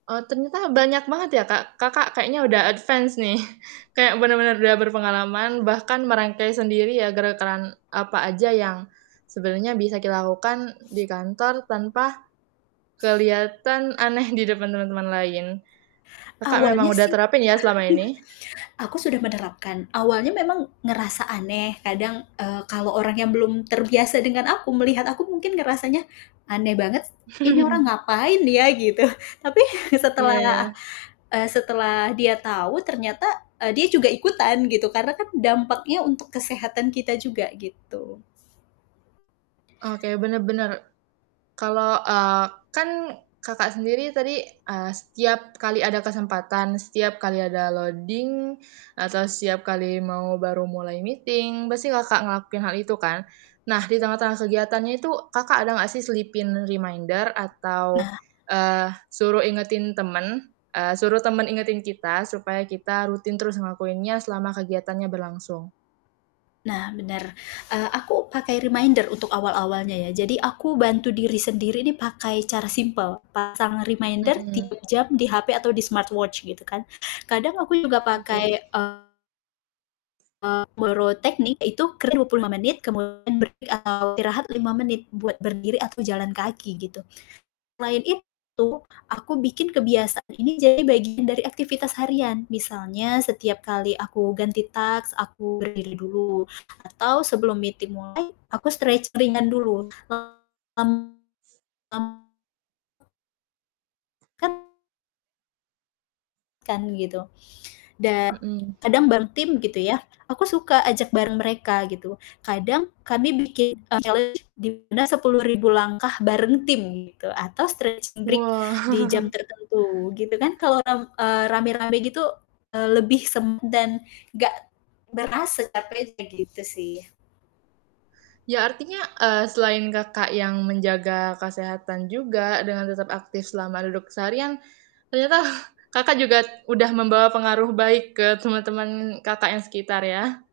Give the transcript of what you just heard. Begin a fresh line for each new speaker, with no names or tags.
Eee, ternyata banyak banget ya, Kak. Kakak kayaknya udah advance nih. Kayak, bener-bener udah berpengalaman, bahkan merangkai sendiri ya, gerakan apa aja yang sebenarnya bisa dilakukan di kantor, tanpa kelihatan aneh di depan teman-teman lain. Kakak, memang
Awalnya
udah
sih,
terapin ya selama ini?
aku sudah menerapkan. Awalnya memang ngerasa aneh kadang, eee, kalo orangnya belum terbiasa dengan aku, melihat aku mungkin ngerasanya, "Aneh banget s ini orang ngapain ya?" Gitu, tapi
Iya
setelah,
iya.
eee, setelah dia tahu ternyata e dia juga ikutan gitu, karena kan dampaknya untuk kesehatan kita juga, gitu.
Oke, bener bener. Kalo, eee, kan, Kakak sendiri tadi, a setiap kali ada kesempatan, setiap kali ada loading, atau setiap kali mau baru mulai meeting, pasti Kakak ngelakuin hal itu kan? Nah, di
Betul.
tengah-tengah kegiatannya itu, Kakak ada gak sih selipin reminder atau,
Nah
eee, suruh ingetin temen eee, suruh temen ingetin kita, supaya kita rutin terus ngelakuinnya selama kegiatannya berlangsung?
Nah, bener. Eee, aku pakai reminder untuk awal-awalnya ya. Jadi, aku bantu diri sendiri nih pakai cara simpel pasang reminder
Mhm.
3 jam di HP atau di smartwatch gitu, kan. Kadang aku juga
Oke.
pakai, eee, boro teknik ya itu kerja 25 menit kemudian berhenti atau istirahat 5 menit buat berdiri atau jalan kaki, gitu. Selain itu, aku bikin kebiasaan ini jadi bagian dari aktivitas harian, misalnya setiap kali aku ganti task, aku berdiri dulu, atau sebelum meeting mulai, aku stretching ringan dulu, [unintelligible] kan, gitu. Dan,
Mhm.
kadang bareng tim gitu, ya. Aku suka ajak bareng mereka gitu, kadang kami bikin challenge di mana 10.000 langkah bareng tim gitu, atau stretching break
Wah!
di jam tertentu gitu kan. Kalo ram eee, rame-rame gitu, eee, lebih sem dan gak berasa capeknya gitu, sih.
Ya, artinya, eee, selain Kakak yang menjaga kesehatan juga dengan tetap aktif selama duduk seharian, ternyata Kakak juga udah membawa pengaruh baik ke temen-temen Kakak yang sekitar, ya.